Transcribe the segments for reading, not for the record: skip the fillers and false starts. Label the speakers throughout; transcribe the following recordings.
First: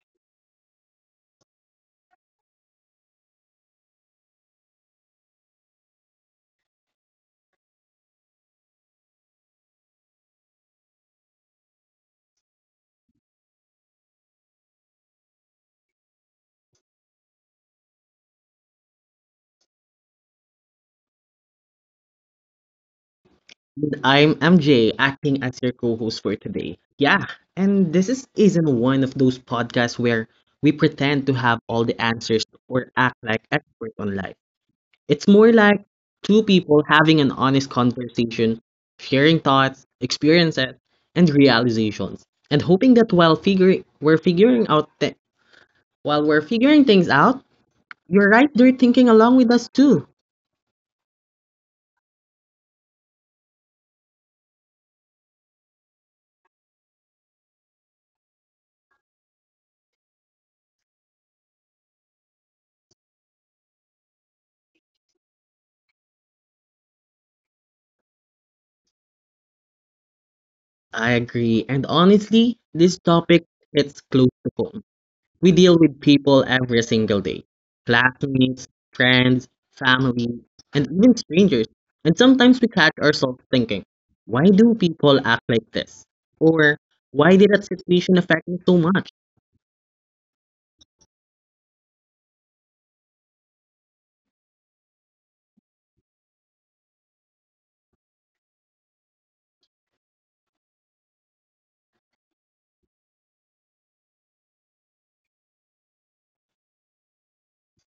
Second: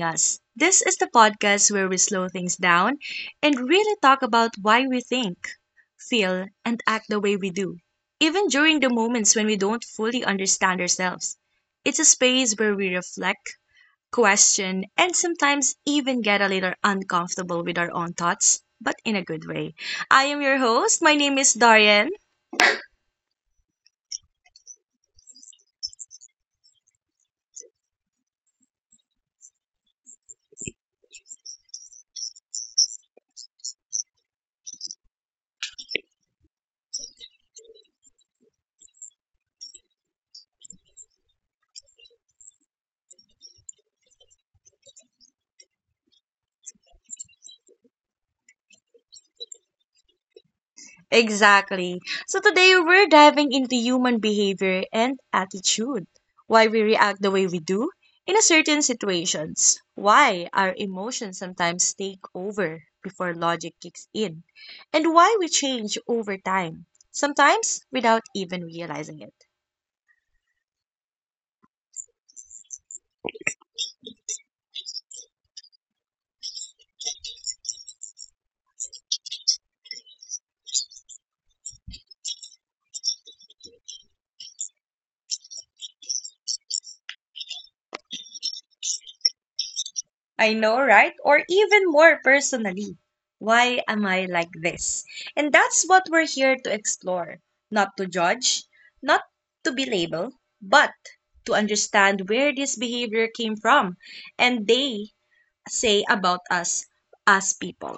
Speaker 1: Us. This is the podcast where we slow things down and really talk about why we think, feel, and act the way we do, even during the moments when we don't fully understand ourselves. It's a space where we reflect, question, and sometimes even get a little uncomfortable with our own thoughts, but in a good way. I am your host. My name is Darian.
Speaker 2: I'm MJ, acting as your co-host for today. Yeah, and this is isn't one of those podcasts where we pretend to have all the answers or act like experts on life. It's more like two people having an honest conversation, sharing thoughts, experiences, and realizations, and hoping that while we're figuring things out, you're right there thinking along with us too.
Speaker 1: Exactly. So today we're diving into human behavior and attitude, why we react the way we do in a certain situations, why our emotions sometimes take over before logic kicks in, and why we change over time, sometimes without even realizing it.
Speaker 2: I agree, and honestly, this topic hits close to home. We deal with people every single day: classmates, friends, family, and even strangers. And sometimes we catch ourselves thinking, why do people act like this? Or why did that situation affect me so much?
Speaker 1: I know, right? Or even more personally, why am I like this? And that's what we're here to explore, not to judge, not to be labeled, but to understand where this behavior came from and they say about us as people.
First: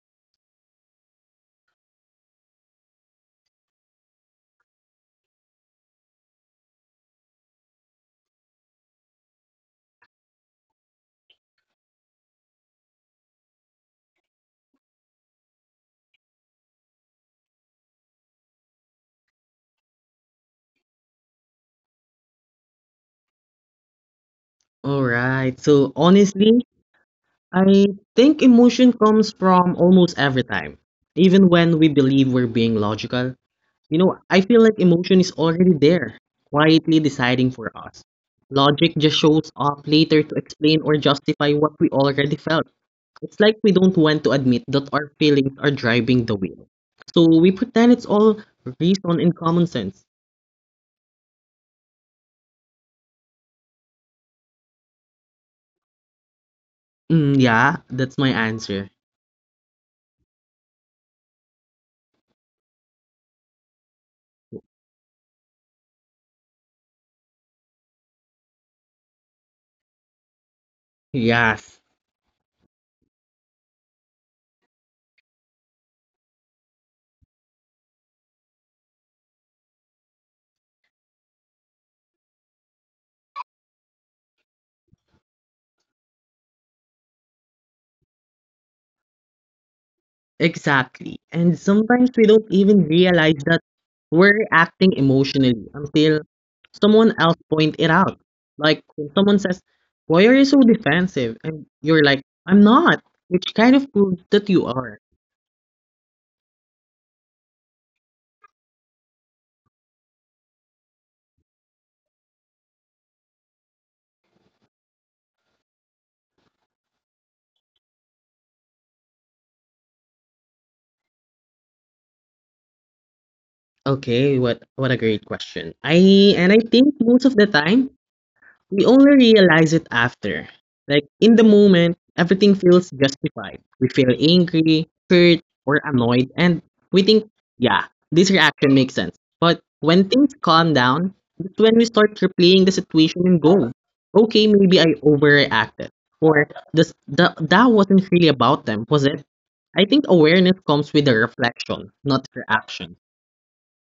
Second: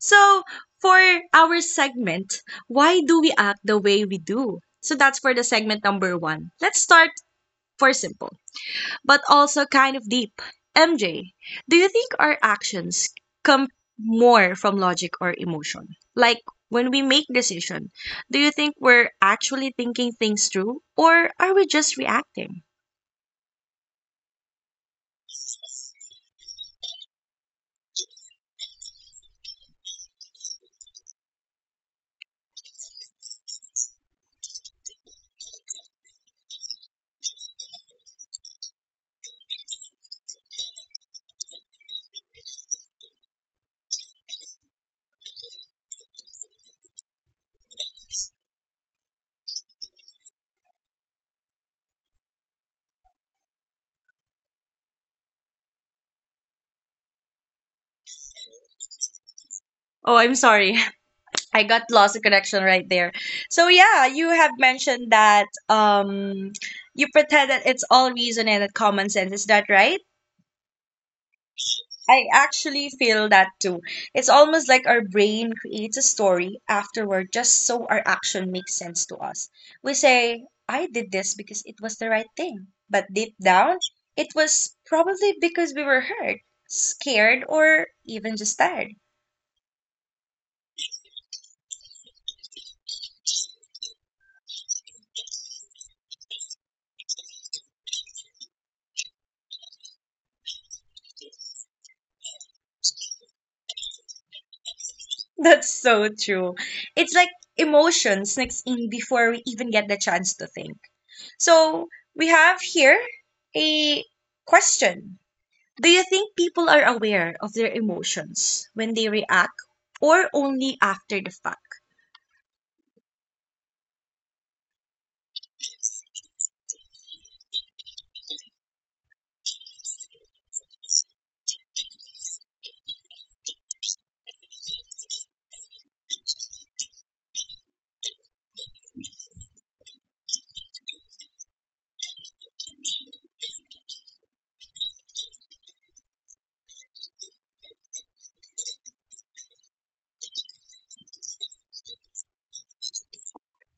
Speaker 1: So, for our segment, why do we act the way we do? So, that's for the segment number one. Let's start for simple, but also kind of deep. MJ, do you think our actions come more from logic or emotion? Like when we make decision, do you think we're actually thinking things through or are we just reacting?
Speaker 2: Alright, so honestly, I think emotion comes from almost every time, even when we believe we're being logical. I feel like emotion is already there, quietly deciding for us. Logic just shows up later to explain or justify what we already felt. It's like we don't want to admit that our feelings are driving the wheel. So we pretend it's all reason and common sense. Mm, yeah, that's my answer.
Speaker 1: Oh, I'm sorry. I got lost in connection right there. So yeah, you have mentioned that you pretend that it's all reason and that common sense. Is that right?
Speaker 2: Yes.
Speaker 1: I actually feel that too. It's almost like our brain creates a story afterward just so our action makes sense to us. We say, I did this because it was the right thing. But deep down, it was probably because we were hurt, scared, or even just tired.
Speaker 2: Exactly. And sometimes we don't even realize that we're acting emotionally until someone else point it out. Like when someone says, "Why are you so defensive?" and you're like, "I'm not," which kind of proves that you are.
Speaker 1: That's so true. It's like emotion sneaks in before we even get the chance to think. So we have here a question. Do you think people are aware of their emotions when they react or only after the fact?
Speaker 2: Okay, what a great question. I think most of the time we only realize it after. Like in the moment, everything feels justified. We feel angry, hurt, or annoyed, and we think, yeah, this reaction makes sense. But when things calm down, that's when we start replaying the situation and go, okay, maybe I overreacted. Or that wasn't really about them, was it? I think awareness comes with a reflection, not reaction.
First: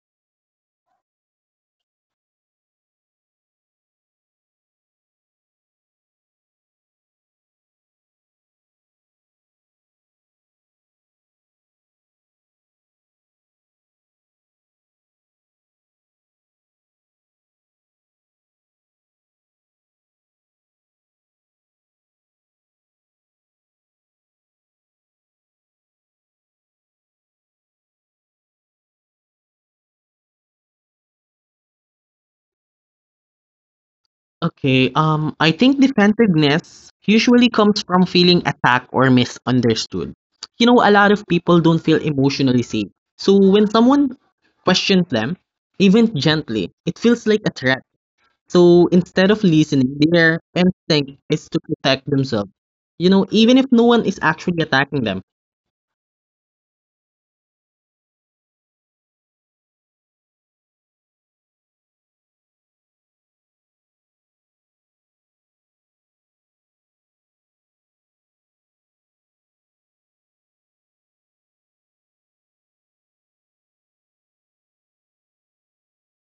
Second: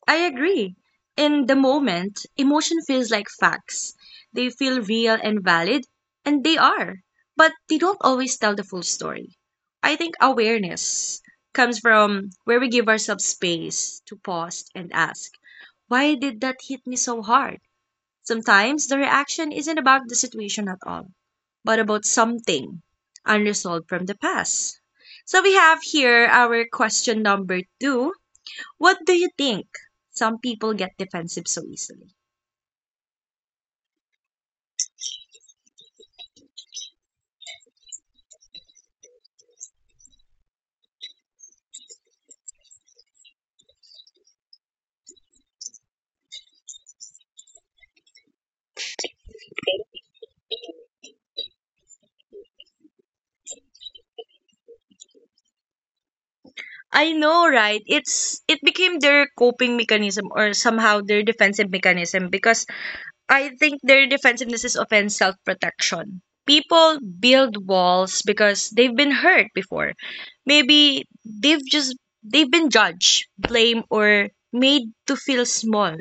Speaker 1: I agree. In the moment, emotion feels like facts. They feel real and valid, and they are, but they don't always tell the full story. I think awareness comes from where we give ourselves space to pause and ask, why did that hit me so hard? Sometimes the reaction isn't about the situation at all, but about something unresolved from the past. So we have here our question number two. What do you think? Some people get defensive so easily.
Speaker 2: Okay, I think defensiveness usually comes from feeling attacked or misunderstood. A lot of people don't feel emotionally safe. So when someone questions them, even gently, it feels like a threat. So instead of listening, their instinct is to protect themselves. Even if no one is actually attacking them.
Speaker 1: I know, right? It became their coping mechanism or somehow their defensive mechanism, because I think their defensiveness is often self protection. People build walls because they've been hurt before. Maybe they've been judged, blamed, or made to feel small.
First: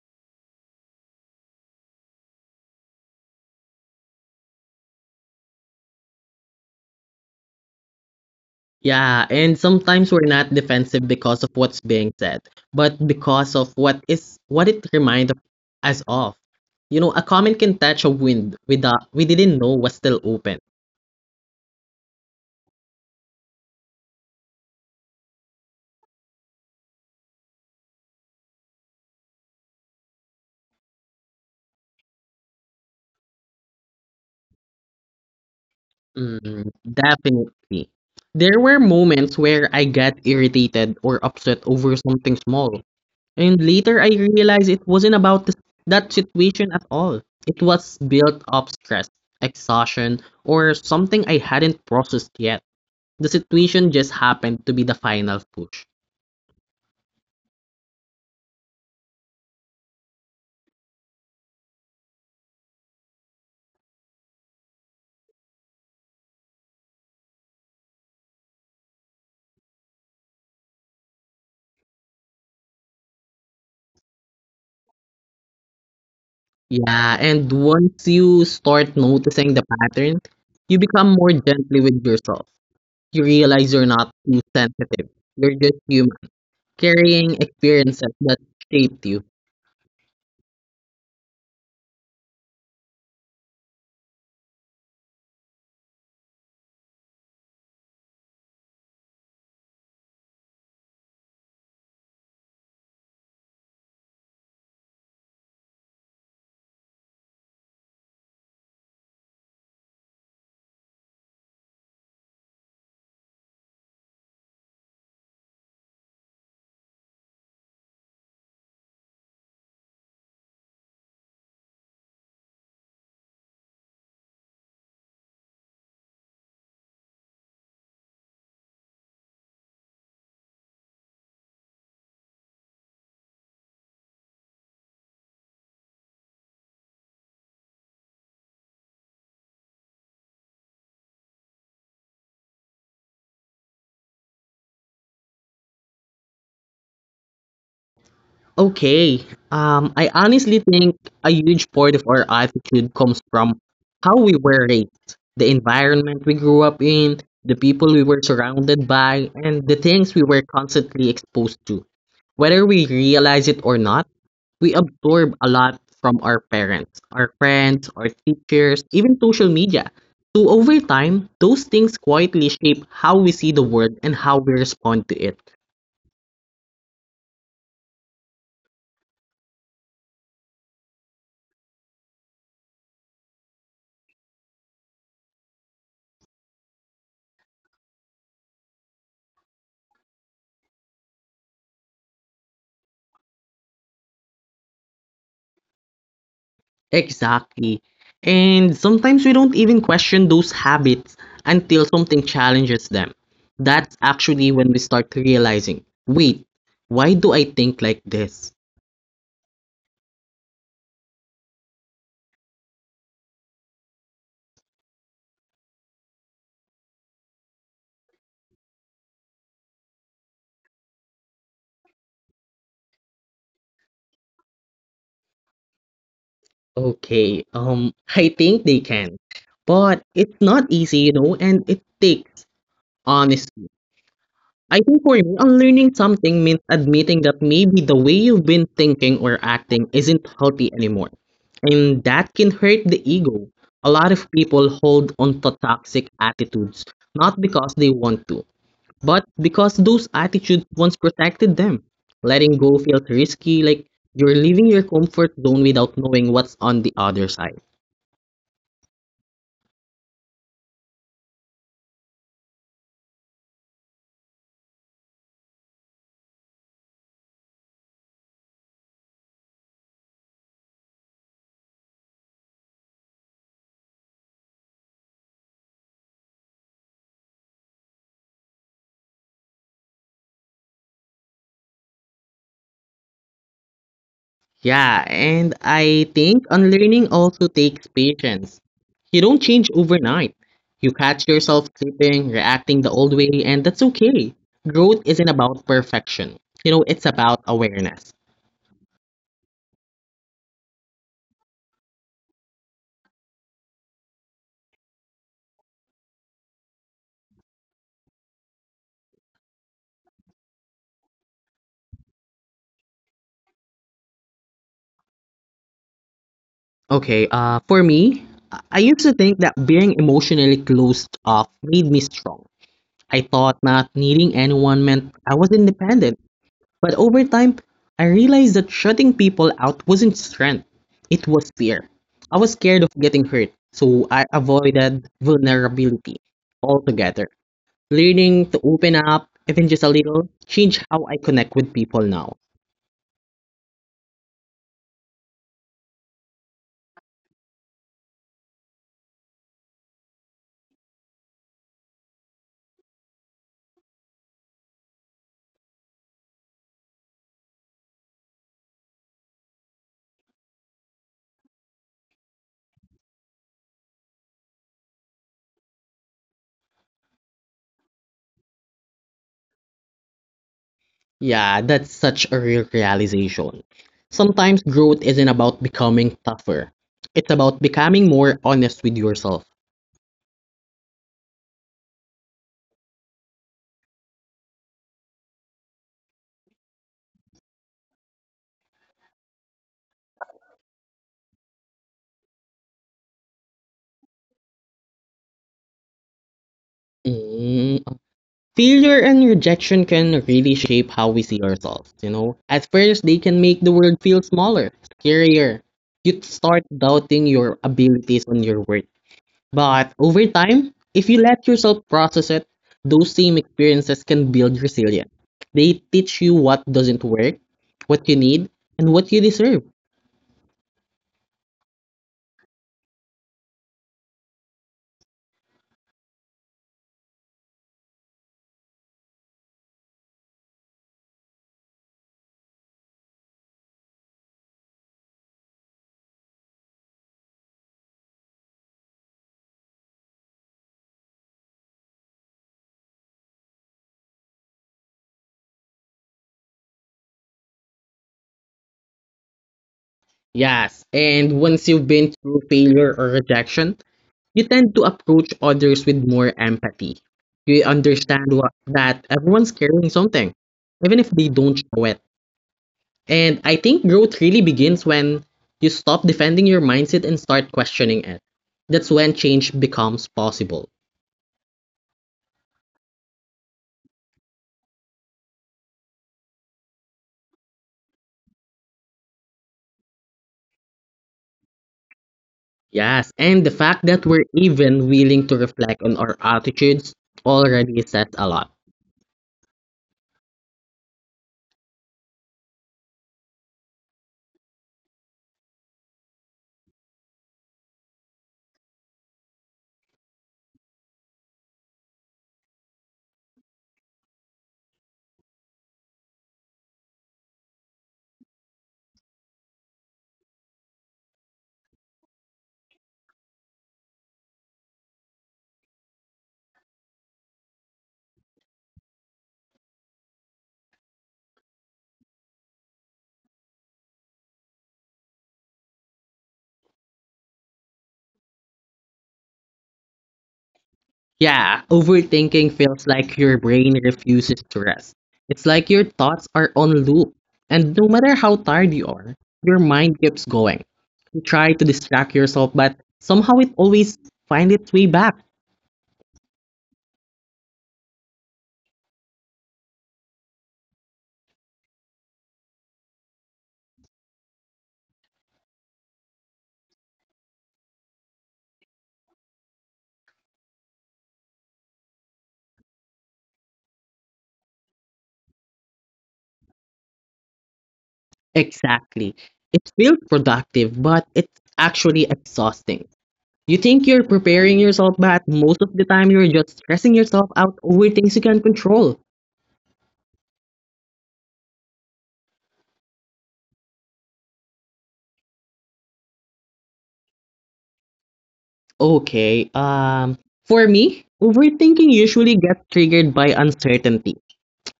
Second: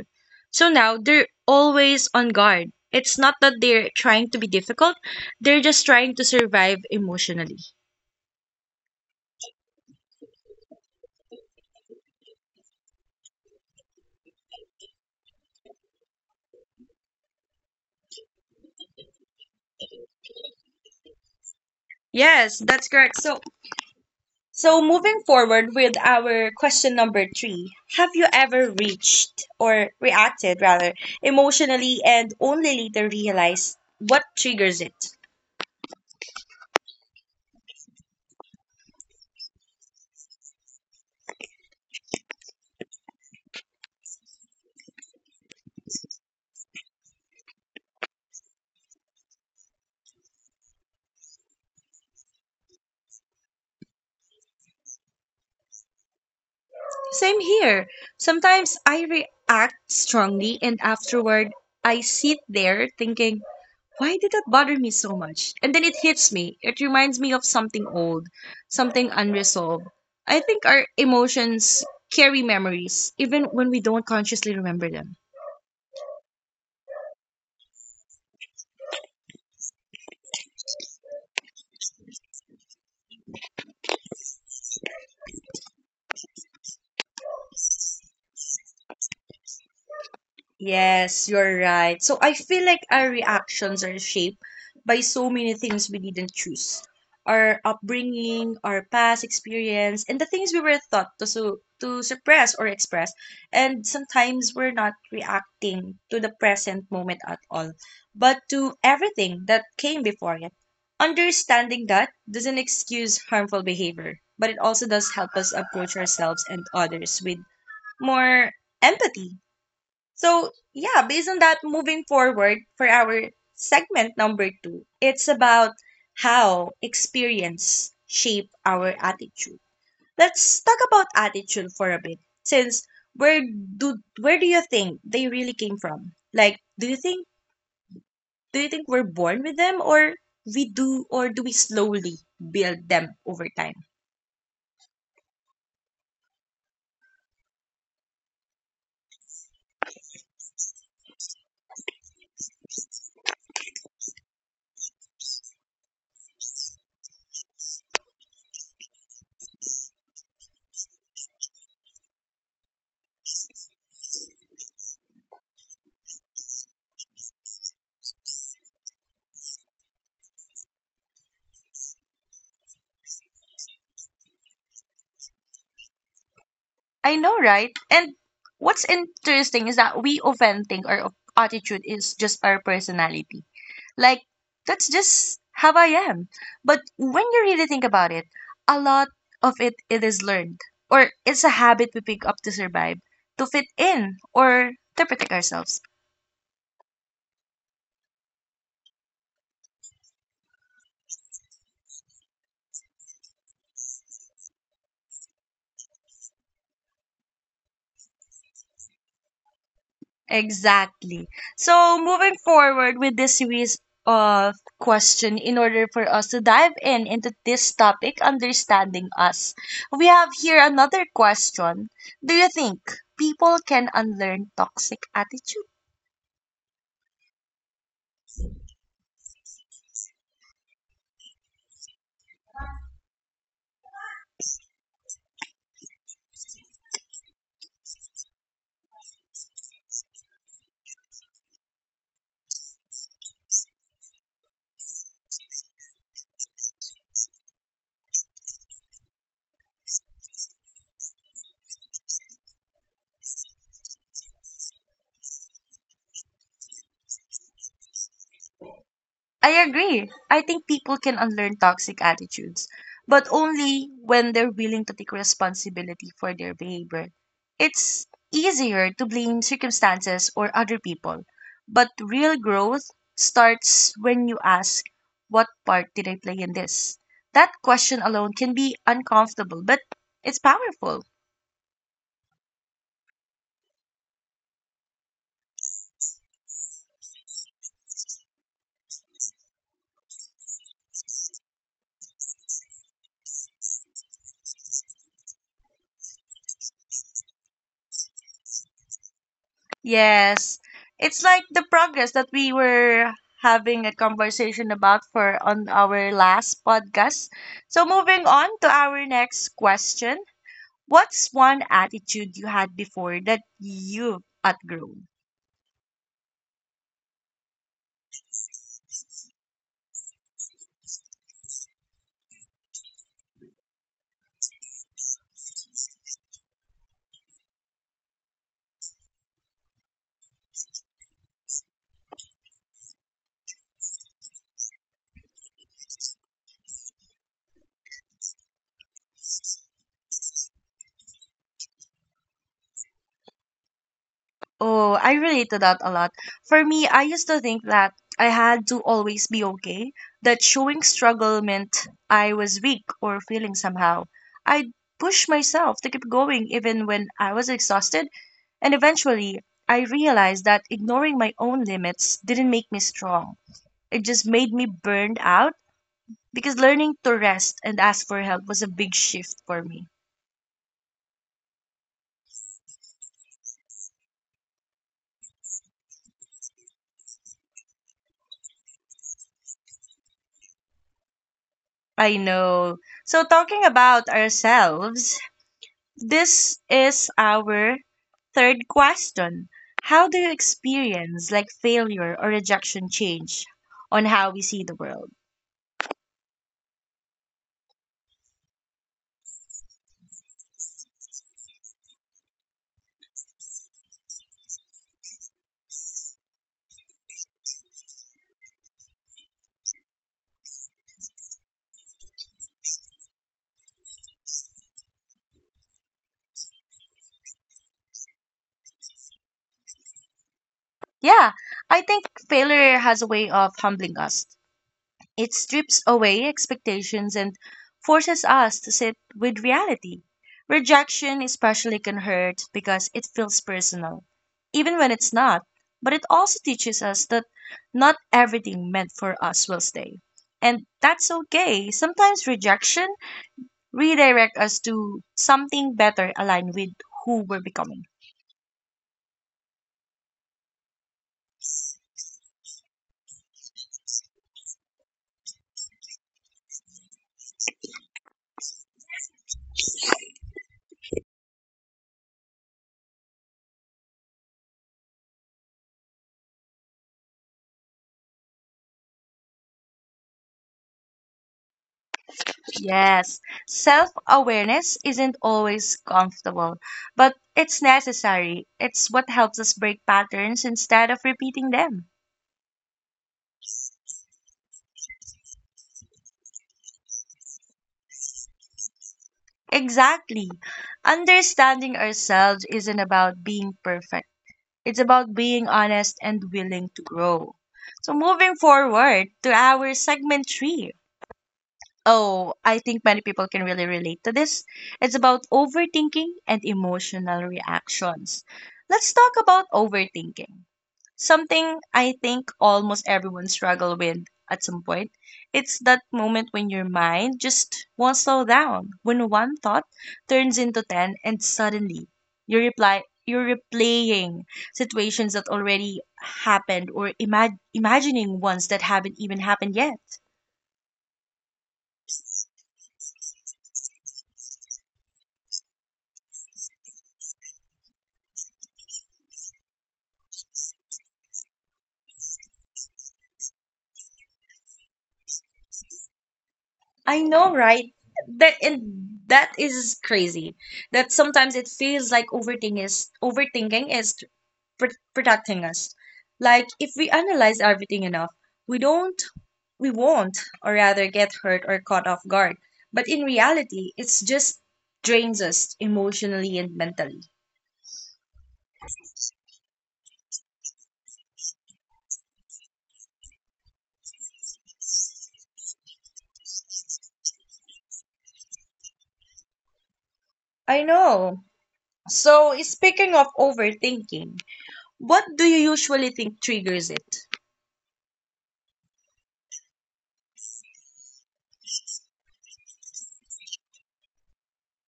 Speaker 1: So now they're always on guard. It's not that they're trying to be difficult, they're just trying to survive emotionally.
Speaker 2: Yeah, and sometimes we're not defensive because of what's being said, but because of what it reminds us of. A comment can touch a wind without we didn't know was still open.
Speaker 1: Yes, that's correct. So, moving forward with our question number three. Have you ever reached, or reacted rather, emotionally and only later realized what triggers it?
Speaker 2: Mm, definitely. There were moments where I got irritated or upset over something small, and later I realized it wasn't about that situation at all. It was built up stress, exhaustion, or something I hadn't processed yet. The situation just happened to be the final push.
Speaker 1: Same here. Sometimes I react strongly, and afterward, I sit there thinking, why did that bother me so much? And then it hits me. It reminds me of something old, something unresolved. I think our emotions carry memories, even when we don't consciously remember them.
Speaker 2: Yeah, and once you start noticing the pattern, you become more gently with yourself. You realize you're not too sensitive. You're just human, carrying experiences that shaped you.
Speaker 1: Yes, you're right. So I feel like our reactions are shaped by so many things we didn't choose. Our upbringing, our past experience, and the things we were taught to suppress or express. And sometimes we're not reacting to the present moment at all, but to everything that came before it. Understanding that doesn't excuse harmful behavior, but it also does help us approach ourselves and others with more empathy. So, yeah, based on that, moving forward for our segment number two, it's about how experience shape our attitude. Let's talk about attitude for a bit, since where do you think they really came from? Like, do you think we're born with them, or we do, or do we slowly build them over time?
Speaker 2: Okay. I honestly think a huge part of our attitude comes from how we were raised, the environment we grew up in, the people we were surrounded by, and the things we were constantly exposed to. Whether we realize it or not, we absorb a lot from our parents, our friends, our teachers, even social media. So over time, those things quietly shape how we see the world and how we respond to it.
Speaker 1: I know, right? And what's interesting is that we often think our attitude is just our personality. Like, that's just how I am. But when you really think about it, a lot of it, it is learned, or it's a habit we pick up to survive, to fit in, or to protect ourselves.
Speaker 2: Exactly. And sometimes we don't even question those habits until something challenges them. That's actually when we start realizing, wait, why do I think like this?
Speaker 1: Exactly. So, moving forward with this series of question, in order for us to dive in into this topic understanding us, we have here another question: do you think people can unlearn toxic attitudes?
Speaker 2: Okay, I think they can. But it's not easy, and it takes honesty. I think for me, unlearning something means admitting that maybe the way you've been thinking or acting isn't healthy anymore. And that can hurt the ego. A lot of people hold on to toxic attitudes, not because they want to, but because those attitudes once protected them. Letting go feels risky, like you're leaving your comfort zone without knowing what's on the other side.
Speaker 1: I agree. I think people can unlearn toxic attitudes, but only when they're willing to take responsibility for their behavior. It's easier to blame circumstances or other people, but real growth starts when you ask, what part did I play in this? That question alone can be uncomfortable, but it's powerful.
Speaker 2: Yeah, and I think unlearning also takes patience. You don't change overnight. You catch yourself slipping, reacting the old way, and that's okay. Growth isn't about perfection. It's about awareness.
Speaker 1: Yes. It's like the progress that we were having a conversation about for on our last podcast. So moving on to our next question. What's one attitude you had before that you've outgrown?
Speaker 2: Okay, for me, I used to think that being emotionally closed off made me strong. I thought not needing anyone meant I was independent. But over time, I realized that shutting people out wasn't strength, it was fear. I was scared of getting hurt, so I avoided vulnerability altogether. Learning to open up, even just a little, changed how I connect with people now.
Speaker 1: Oh, I relate to that a lot. For me, I used to think that I had to always be okay, that showing struggle meant I was weak or feeling somehow. I'd push myself to keep going even when I was exhausted. And eventually, I realized that ignoring my own limits didn't make me strong. It just made me burned out, because learning to rest and ask for help was a big shift for me.
Speaker 2: Yeah, that's such a real realization. Sometimes growth isn't about becoming tougher. It's about becoming more honest with yourself.
Speaker 1: I know. So, talking about ourselves, this is our third question. How do you experience like failure or rejection change on how we see the world?
Speaker 2: Mm, failure and rejection can really shape how we see ourselves, you know? At first, they can make the world feel smaller, scarier. You start doubting your abilities and your worth. But over time, if you let yourself process it, those same experiences can build resilience. They teach you what doesn't work, what you need, and what you deserve.
Speaker 1: Yeah, I think failure has a way of humbling us. It strips away expectations and forces us to sit with reality. Rejection especially can hurt because it feels personal, even when it's not. But it also teaches us that not everything meant for us will stay. And that's okay. Sometimes rejection redirect us to something better aligned with who we're becoming.
Speaker 2: Yes, and once you've been through failure or rejection, you tend to approach others with more empathy. You understand that everyone's carrying something, even if they don't show it. And I think growth really begins when you stop defending your mindset and start questioning it. That's when change becomes possible.
Speaker 1: Yes, self awareness isn't always comfortable, but it's necessary. It's what helps us break patterns instead of repeating them.
Speaker 2: Yes, and the fact that we're even willing to reflect on our attitudes already says a lot.
Speaker 1: Exactly. Understanding ourselves isn't about being perfect, it's about being honest and willing to grow. So, moving forward to our segment three. Oh, I think many people can really relate to this. It's about overthinking and emotional reactions. Let's talk about overthinking, something I think almost everyone struggle with at some point. It's that moment when your mind just won't slow down, when one thought turns into ten and suddenly you're replaying situations that already happened or imagining ones that haven't even happened yet.
Speaker 2: Yeah, overthinking feels like your brain refuses to rest. It's like your thoughts are on loop, and no matter how tired you are, your mind keeps going. You try to distract yourself, but somehow it always finds its way back.
Speaker 1: I know, right? That is crazy. That sometimes it feels like overthinking is protecting us. Like if we analyze everything enough, we don't we won't, or rather, get hurt or caught off guard. But in reality, it's just drains us emotionally and mentally.
Speaker 2: Exactly. It feels productive, but it's actually exhausting. You think you're preparing yourself, but most of the time you're just stressing yourself out over things you can't control.
Speaker 1: I know. So, speaking of overthinking, what do you usually think triggers it?
Speaker 2: Okay, um, for me, overthinking usually gets triggered by uncertainty.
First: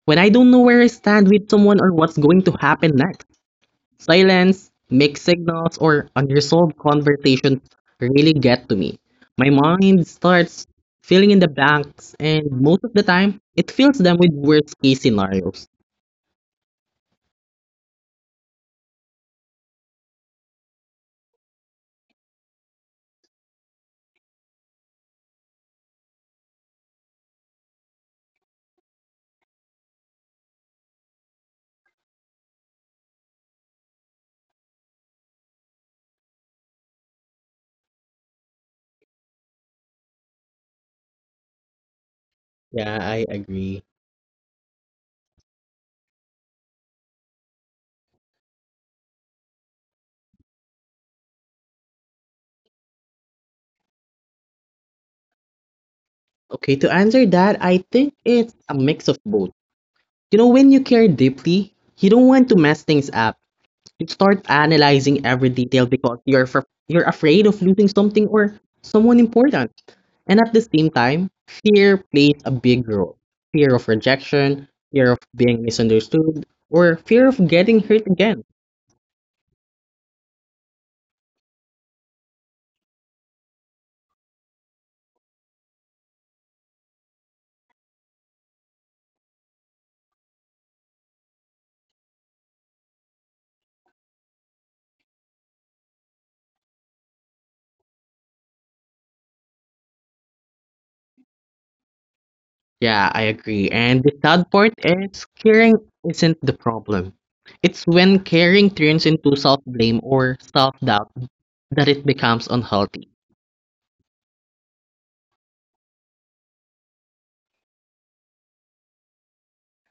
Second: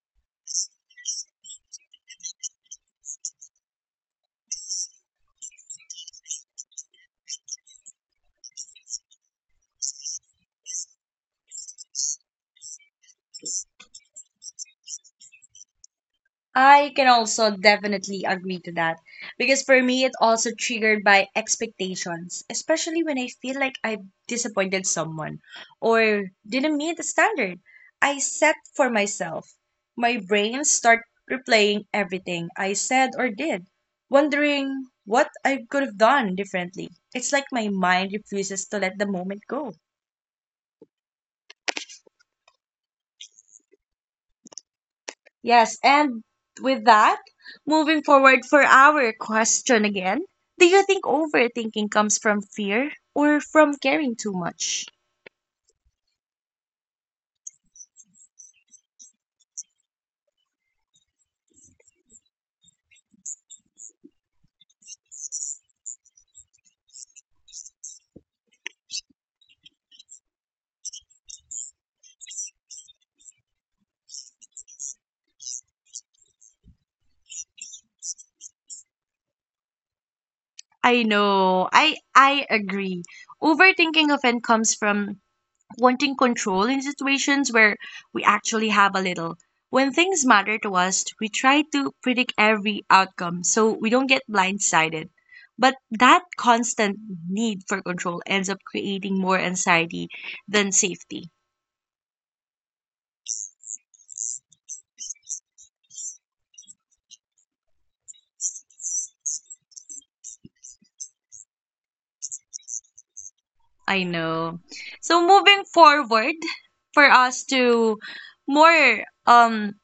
Speaker 2: When I don't know where I stand with someone or what's going to happen next, silence, mixed signals, or unresolved conversations really get to me. My mind starts filling in the blanks, and most of the time, it fills them with worst case scenarios.
Speaker 1: I can also definitely agree to that, because for me, it also triggered by expectations, especially when I feel like I've disappointed someone or didn't meet the standard I set for myself. My brain start replaying everything I said or did, wondering what I could have done differently. It's like my mind refuses to let the moment go.
Speaker 2: Yeah, I agree.
Speaker 1: Yes, and with that, moving forward for our question again, do you think overthinking comes from fear or from caring too much?
Speaker 2: Okay, to answer that, I think it's a mix of both. When you care deeply, you don't want to mess things up. You start analyzing every detail because you're afraid of losing something or someone important. And at the same time, fear plays a big role. Fear of rejection, fear of being misunderstood, or fear of getting hurt again.
Speaker 1: I know. I agree. Overthinking often comes from wanting control in situations where we actually have a little. When things matter to us, we try to predict every outcome so we don't get blindsided. But that constant need for control ends up creating more anxiety than safety.
Speaker 2: Yeah, I agree. And the sad part is caring isn't the problem. It's when caring turns into self blame or self doubt that it becomes unhealthy.
Speaker 1: I know. So moving forward, for us to more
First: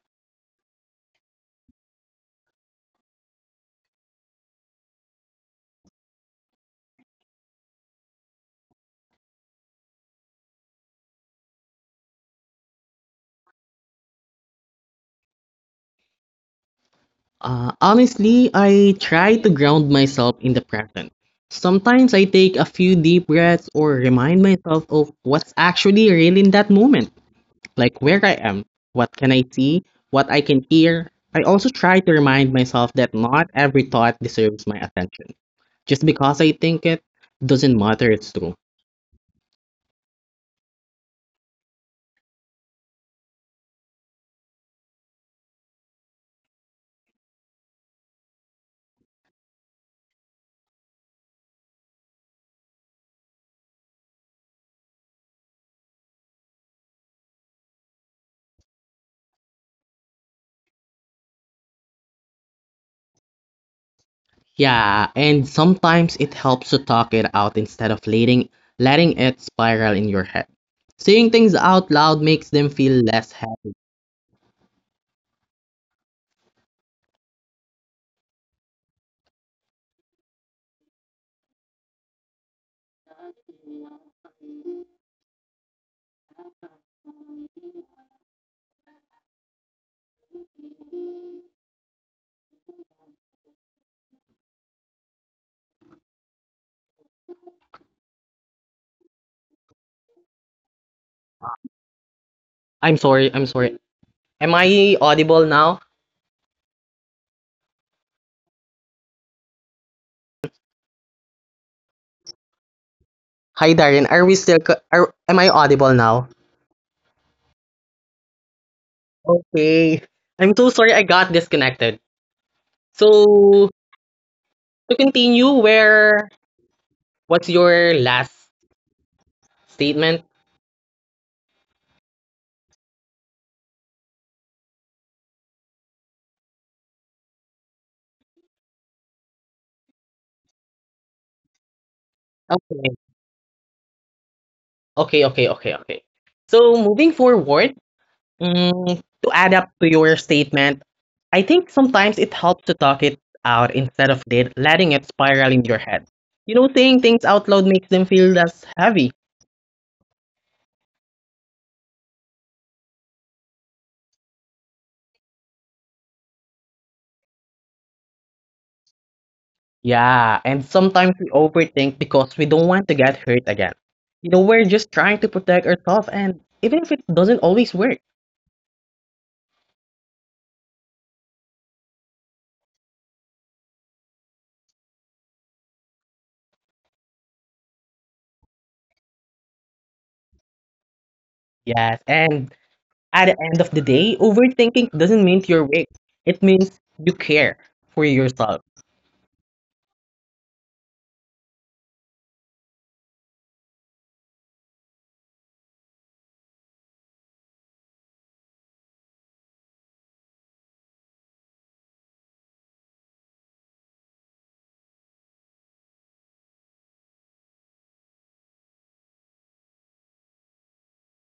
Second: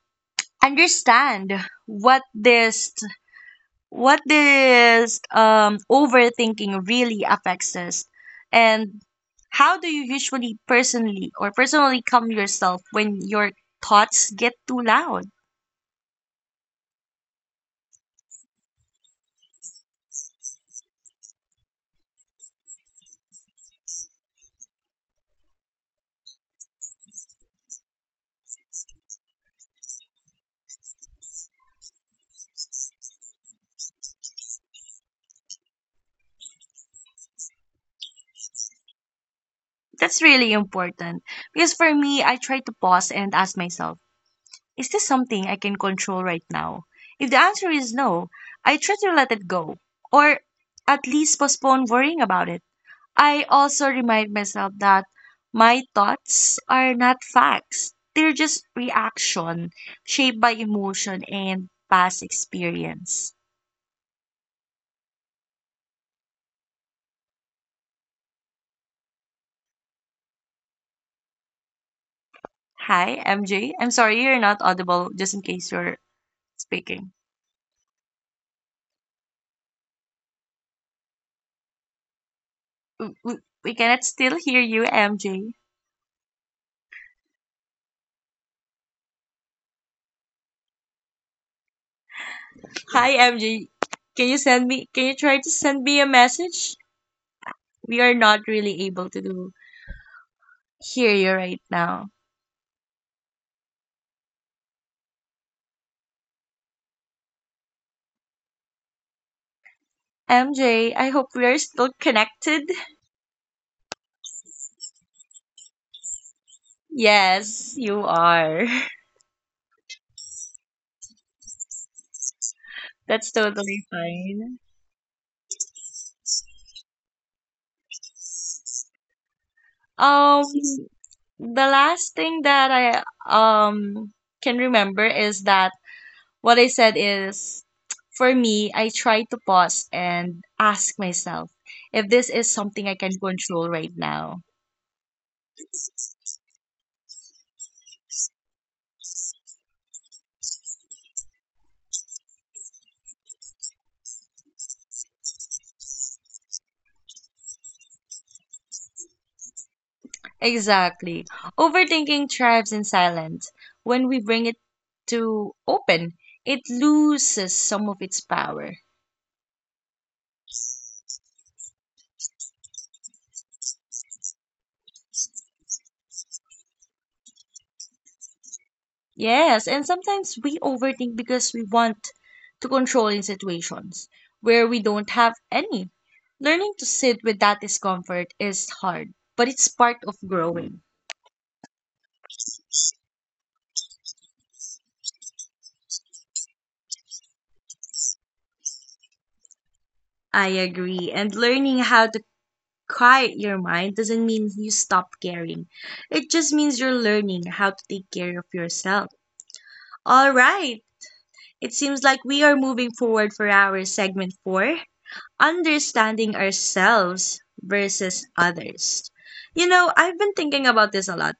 Speaker 1: understand what this what this overthinking really affects us, and how do you usually personally calm yourself when your thoughts get too loud?
Speaker 2: Honestly, I try to ground myself in the present. Sometimes I take a few deep breaths or remind myself of what's actually real in that moment, like where I am, what can I see, what I can hear. I also try to remind myself that not every thought deserves my attention. Just because I think it doesn't matter it's true.
Speaker 1: That's really important, because for me, I try to pause and ask myself, is this something I can control right now? If the answer is no, I try to let it go, or at least postpone worrying about it. I also remind myself that my thoughts are not facts. They're just reaction shaped by emotion and past experience.
Speaker 2: Yeah, and sometimes it helps to talk it out instead of letting it spiral in your head. Saying things out loud makes them feel
Speaker 1: Hi,
Speaker 2: less
Speaker 1: MJ.
Speaker 2: heavy.
Speaker 1: I'm sorry, you're not audible, just in case you're speaking. We cannot still hear you, MJ. Hi, MJ. Can you send me, can you try to send me a message? We are not really able to do hear you right now.
Speaker 2: I'm sorry. Am I audible now?
Speaker 1: MJ, I hope we are still connected.
Speaker 2: Hi, Darren. Are we still? Co- Are am I audible now?
Speaker 1: Yes, you are.
Speaker 2: Okay. I'm so sorry. I got disconnected.
Speaker 1: That's
Speaker 2: So
Speaker 1: totally fine.
Speaker 2: to continue, where what's your last statement?
Speaker 1: Um, the last thing that I um can remember is that what I said is, for me, I try to pause and ask myself if this is something I
Speaker 2: Okay.
Speaker 1: can control right now.
Speaker 2: Okay. So moving forward, mm, to add up to your statement, I think sometimes it helps to talk it out instead of did letting it spiral in your head. Saying things out loud makes them feel less heavy.
Speaker 1: Exactly. Overthinking thrives in silence. When we bring it to open, it loses some of its power.
Speaker 2: Yeah, and sometimes we overthink because we don't want to get hurt again. We're just trying to protect ourselves, and even if it doesn't always work.
Speaker 1: Yes, and sometimes we overthink because we want to control in situations where we don't have any. Learning to sit with that discomfort is hard, but it's part of growing.
Speaker 2: Yes, and at the end of the day, overthinking doesn't mean you're weak. It means you care for yourself.
Speaker 1: I agree. And learning how to quiet your mind doesn't mean you stop caring. It just means you're learning how to take care of yourself. All right. It seems like we are moving forward for our segment four understanding ourselves versus others. You know, I've been thinking about this a lot.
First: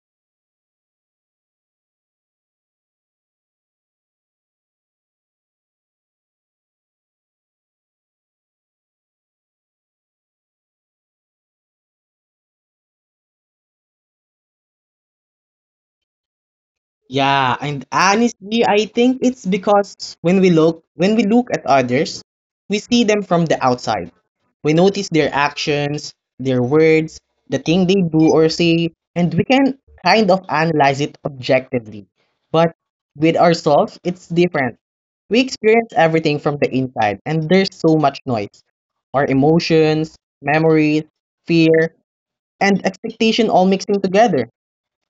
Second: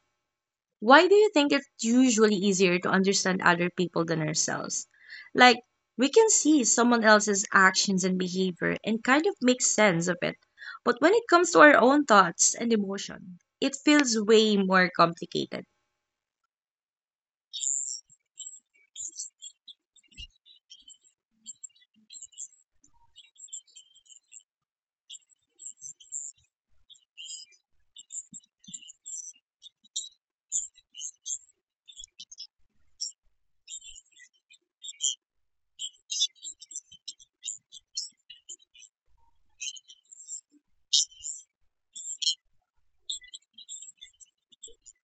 Speaker 1: Why do you think it's usually easier to understand other people than ourselves? Like, we can see someone else's actions and behavior and kind of make sense of it. But when it comes to our own thoughts and emotion, it feels way more complicated.
Speaker 2: Yeah, and honestly, I think it's because when we look at others, we see them from the outside. We notice their actions, their words, the thing they do or say, and we can kind of analyze it objectively. But with ourselves, it's different. We experience everything from the inside, and there's so much noise. Our emotions, memories, fear, and expectation all mixing together.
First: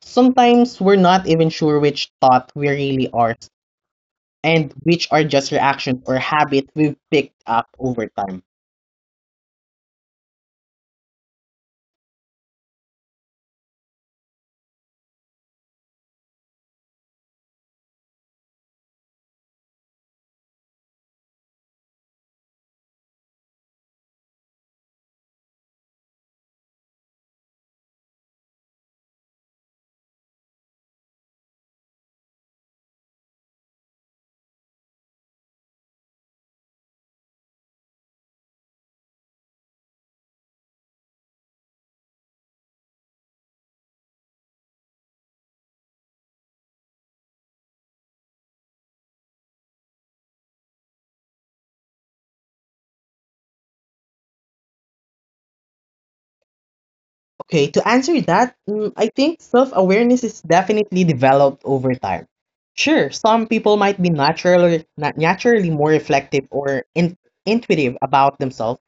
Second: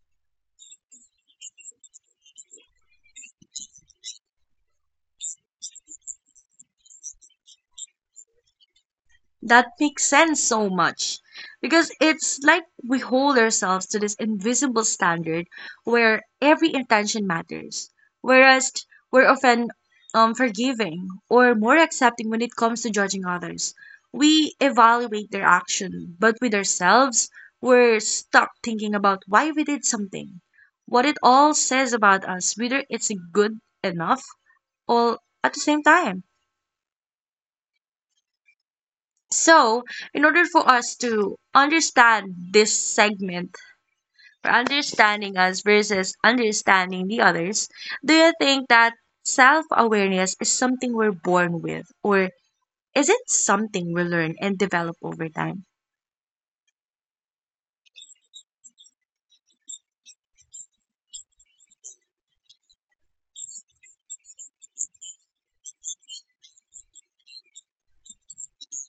Speaker 2: Sometimes we're not even sure which thought we really are and which are just reactions or habit we've picked up over time.
Speaker 1: That makes sense so much because it's like we hold ourselves to this invisible standard where every intention matters, whereas we're often forgiving or more accepting when it comes to judging others. We evaluate their action, but with ourselves, we're stuck thinking about why we did something, what it all says about us, whether it's good enough all at the same time. So, in order for us to understand this segment, or understanding us versus understanding the others, do you think that self awareness is something we're born with, or is it something we learn and develop over time?
Speaker 2: Okay, to answer that, mm, I think self awareness is definitely developed over time. Sure, some people might be naturally not naturally more reflective or intuitive about themselves,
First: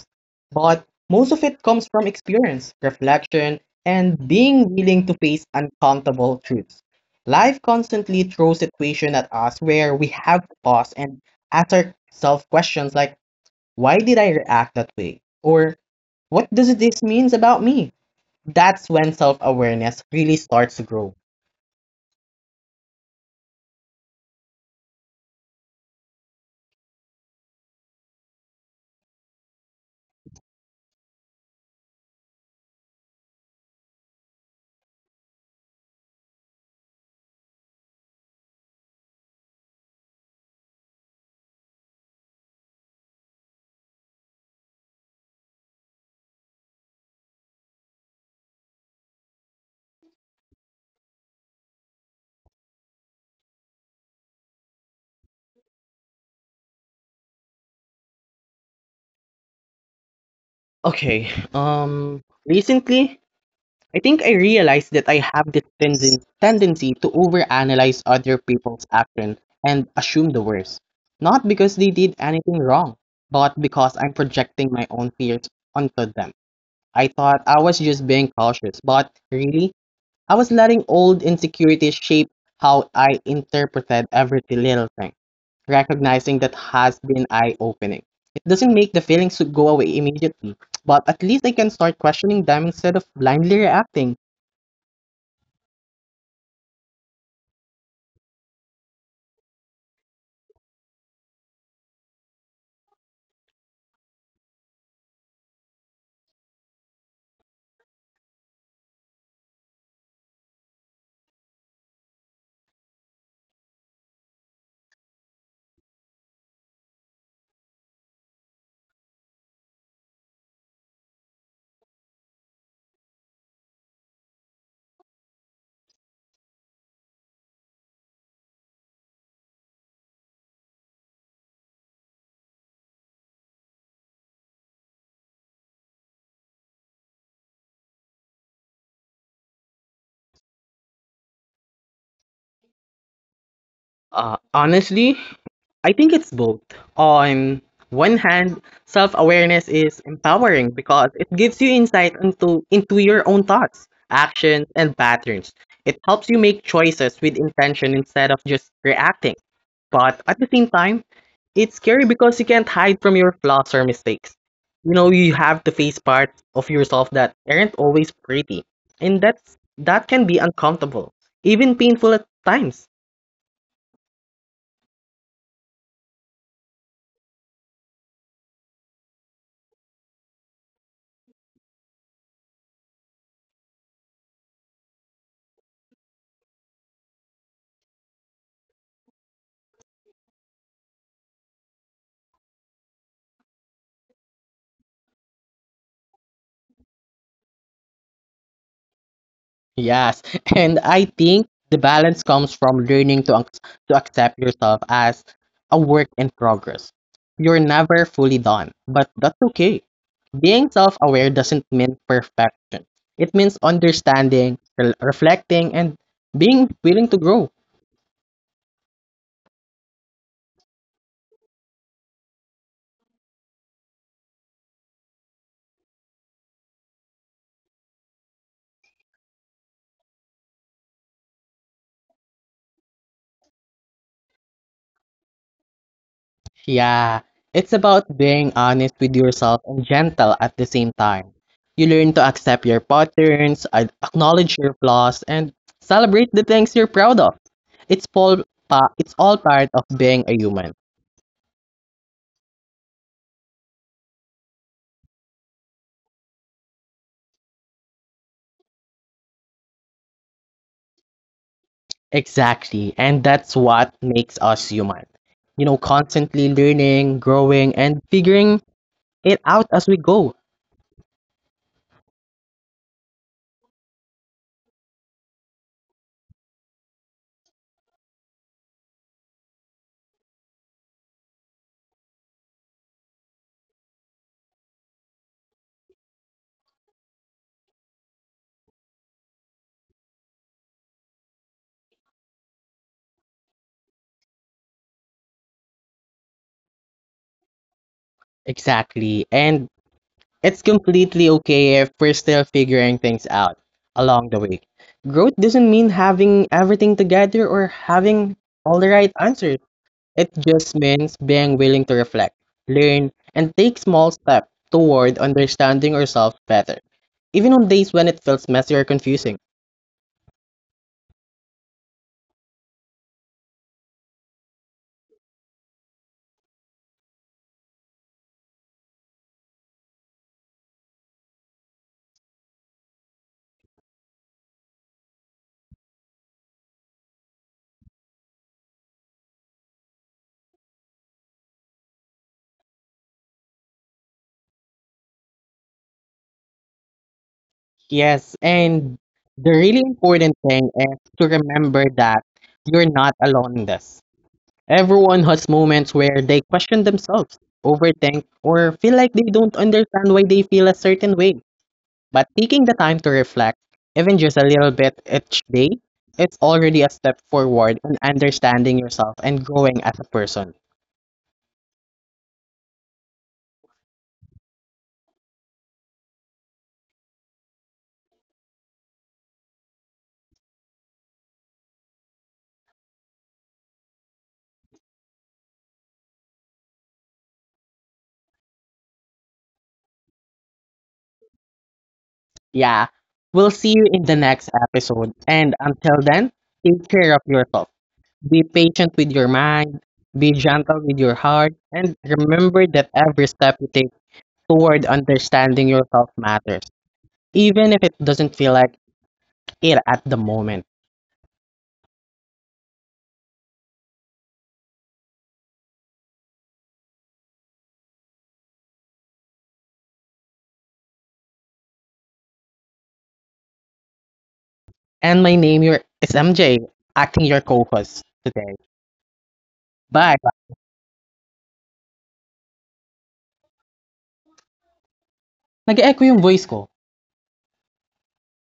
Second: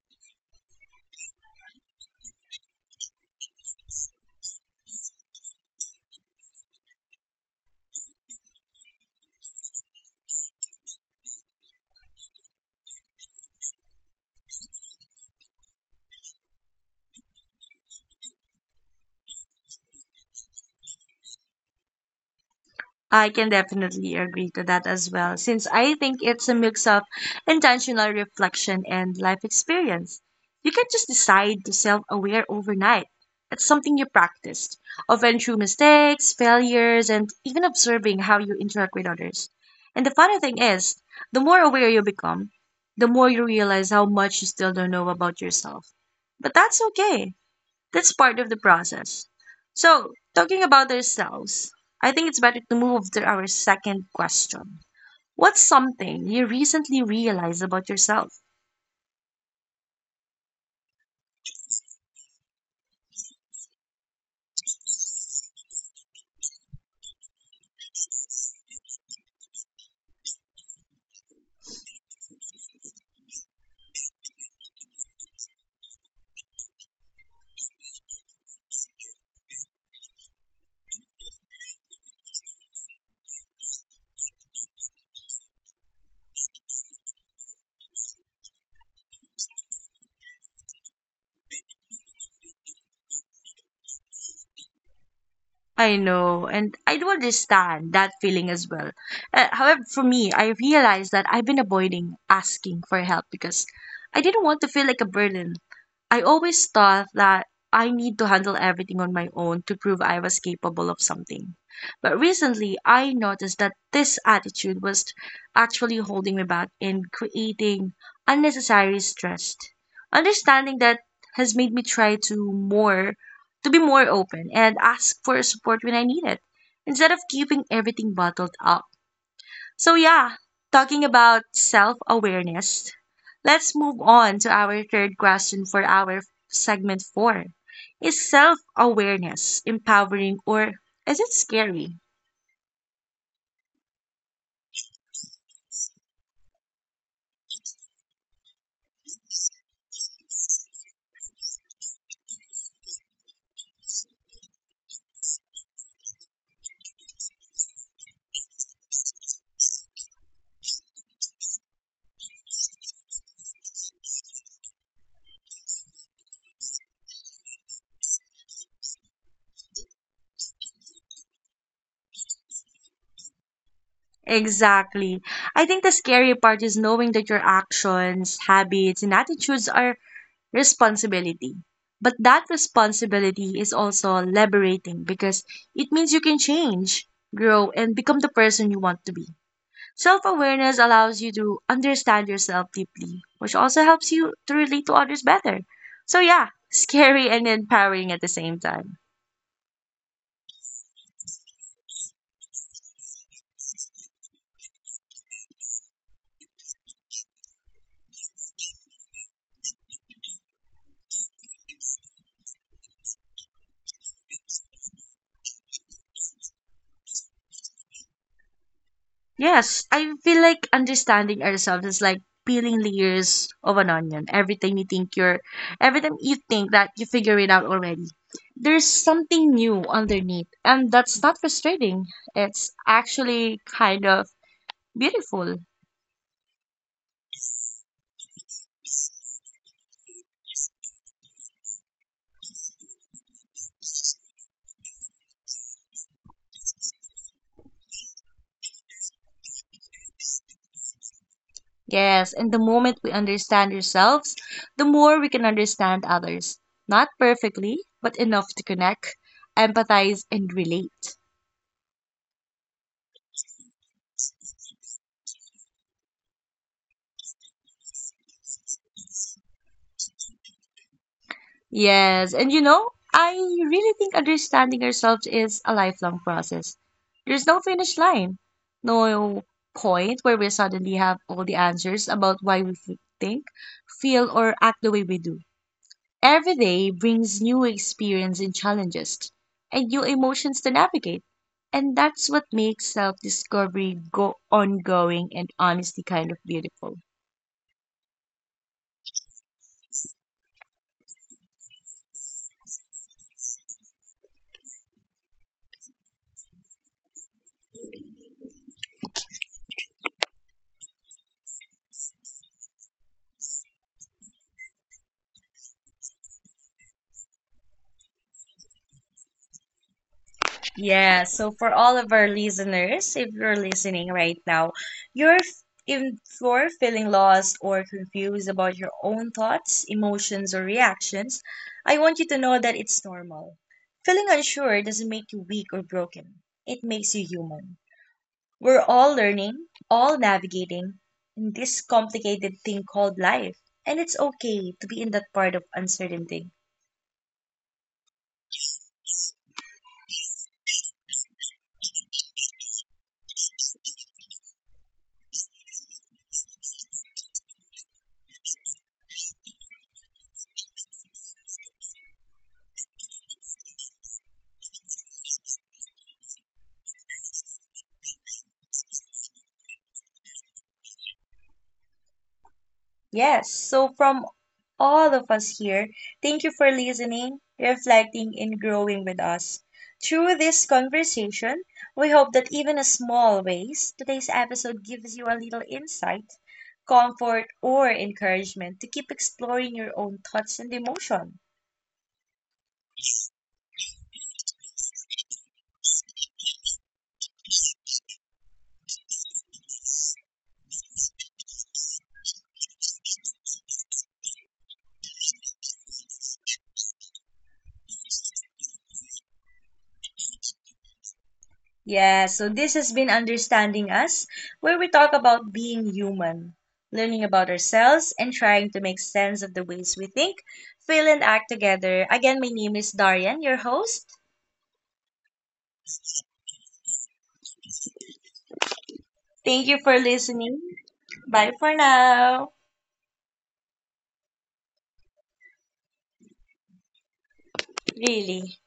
Speaker 2: but most of it comes from experience, reflection, and being willing to face uncomfortable truths. Life constantly throws situations at us where we have to pause and ask ourselves questions like, "Why did I react that way?" or "What does this means about me?" That's when self-awareness really starts to grow.
Speaker 1: I can definitely agree to that as well, since I think it's a mix of intentional reflection and life experience. You can't just decide to self aware overnight. It's something you practiced, often through mistakes, failures, and even observing how you interact with others. And the funny thing is, the more aware you become, the more you realize how much you still don't know about yourself. But that's okay that's part of the process. So, talking about ourselves, I think it's better to move to our second question. What's something you recently realized about yourself?
Speaker 2: Okay, recently, I think I realized that I have this tendency to overanalyze other people's action and assume the worst. Not because they did anything wrong, but because I'm projecting my own fears onto them. I thought I was just being cautious, but really, I was letting old insecurities shape how I interpreted every little thing. Recognizing that has been eye opening. It doesn't make the feelings to go away immediately, but at least I can start questioning them instead of blindly reacting.
Speaker 1: I know, and I do understand that feeling as well. However, for me, I realized that I've been avoiding asking for help because I didn't want to feel like a burden. I always thought that I need to handle everything on my own to prove I was capable of something. But recently, I noticed that this attitude was actually holding me back and creating unnecessary stress. Understanding that has made me try to more to be more open and ask for support when I need it instead of keeping everything bottled up. So, yeah, talking about self awareness, let's move on to our third question for our segment four. Is self awareness empowering or is it scary?
Speaker 2: Honestly, I think it's both. On one hand, self awareness is empowering because it gives you insight into your own thoughts, actions, and patterns. It helps you make choices with intention instead of just reacting. But at the same time, it's scary because you can't hide from your flaws or mistakes. You have to face parts of yourself that aren't always pretty. And that can be uncomfortable, even painful at times.
Speaker 1: Exactly. I think the scary part is knowing that your actions, habits, and attitudes are responsibility. But that responsibility is also liberating because it means you can change, grow, and become the person you want to be. Self awareness allows you to understand yourself deeply, which also helps you to relate to others better. So, yeah, scary and empowering at the same time.
Speaker 2: Yes, and I think the balance comes from learning to to accept yourself as a work in progress. You're never fully done, but that's okay. Being self aware doesn't mean perfection, it means understanding, reflecting, and being willing to grow.
Speaker 1: Yes, I feel like understanding ourselves is like peeling layers of an onion. Every time you think that you figure it out already, there's something new underneath. And that's not frustrating. It's actually kind of beautiful.
Speaker 2: Yeah, it's about being honest with yourself and gentle at the same time. You learn to accept your patterns, acknowledge your flaws, and celebrate the things you're proud of. It's all, it's all part of being a human.
Speaker 1: Yes, and the moment we understand ourselves, the more we can understand others. Not perfectly, but enough to connect, empathize, and relate.
Speaker 2: Exactly, and that's what makes us human. Constantly learning, growing, and figuring it out as we go.
Speaker 1: Yes, and you know, I really think understanding ourselves is a lifelong process. There's no finish line, no point where we suddenly have all the answers about why we think, feel, or act the way we do. Every day brings new experience and challenges and new emotions to navigate. And that's what makes self-discovery go ongoing and honestly kind of beautiful.
Speaker 2: Exactly. And it's completely okay if we're still figuring things out along the way. Growth doesn't mean having everything together or having all the right answers. It just means being willing to reflect, learn, and take small steps toward understanding ourselves better, even on days when it feels messy or confusing.
Speaker 1: Yeah, so for all of our listeners, if you're listening right now, if you're feeling lost or confused about your own thoughts, emotions, or reactions, I want you to know that it's normal. Feeling unsure doesn't make you weak or broken. It makes you human. We're all learning, all navigating in this complicated thing called life, and it's okay to be in that part of uncertainty.
Speaker 2: Yes, and the really important thing is to remember that you're not alone in this. Everyone has moments where they question themselves, overthink, or feel like they don't understand why they feel a certain way. But taking the time to reflect, even just a little bit each day, it's already a step forward in understanding yourself and growing as a person.
Speaker 1: Yes, so from all of us here, thank you for listening, reflecting, and growing with us. Through this conversation, we hope that even in small ways, today's episode gives you a little insight, comfort, or encouragement to keep exploring your own thoughts and emotions.
Speaker 2: Yeah, we'll see you in the next episode. And until then, take care of yourself. Be patient with your mind, be gentle with your heart, and remember that every step you take toward understanding yourself matters, even if it doesn't feel like it at the moment.
Speaker 1: Yeah, so this has been Understanding Us, where we talk about being human, learning about ourselves, and trying to make sense of the ways we think, feel, and act together. Again, my name is Darian, your host.
Speaker 2: And my name your is MJ, acting your co-host today.
Speaker 1: Thank you for
Speaker 2: Bye.
Speaker 1: listening. Bye for now.
Speaker 2: Nag-echo yung voice ko.
Speaker 1: Really.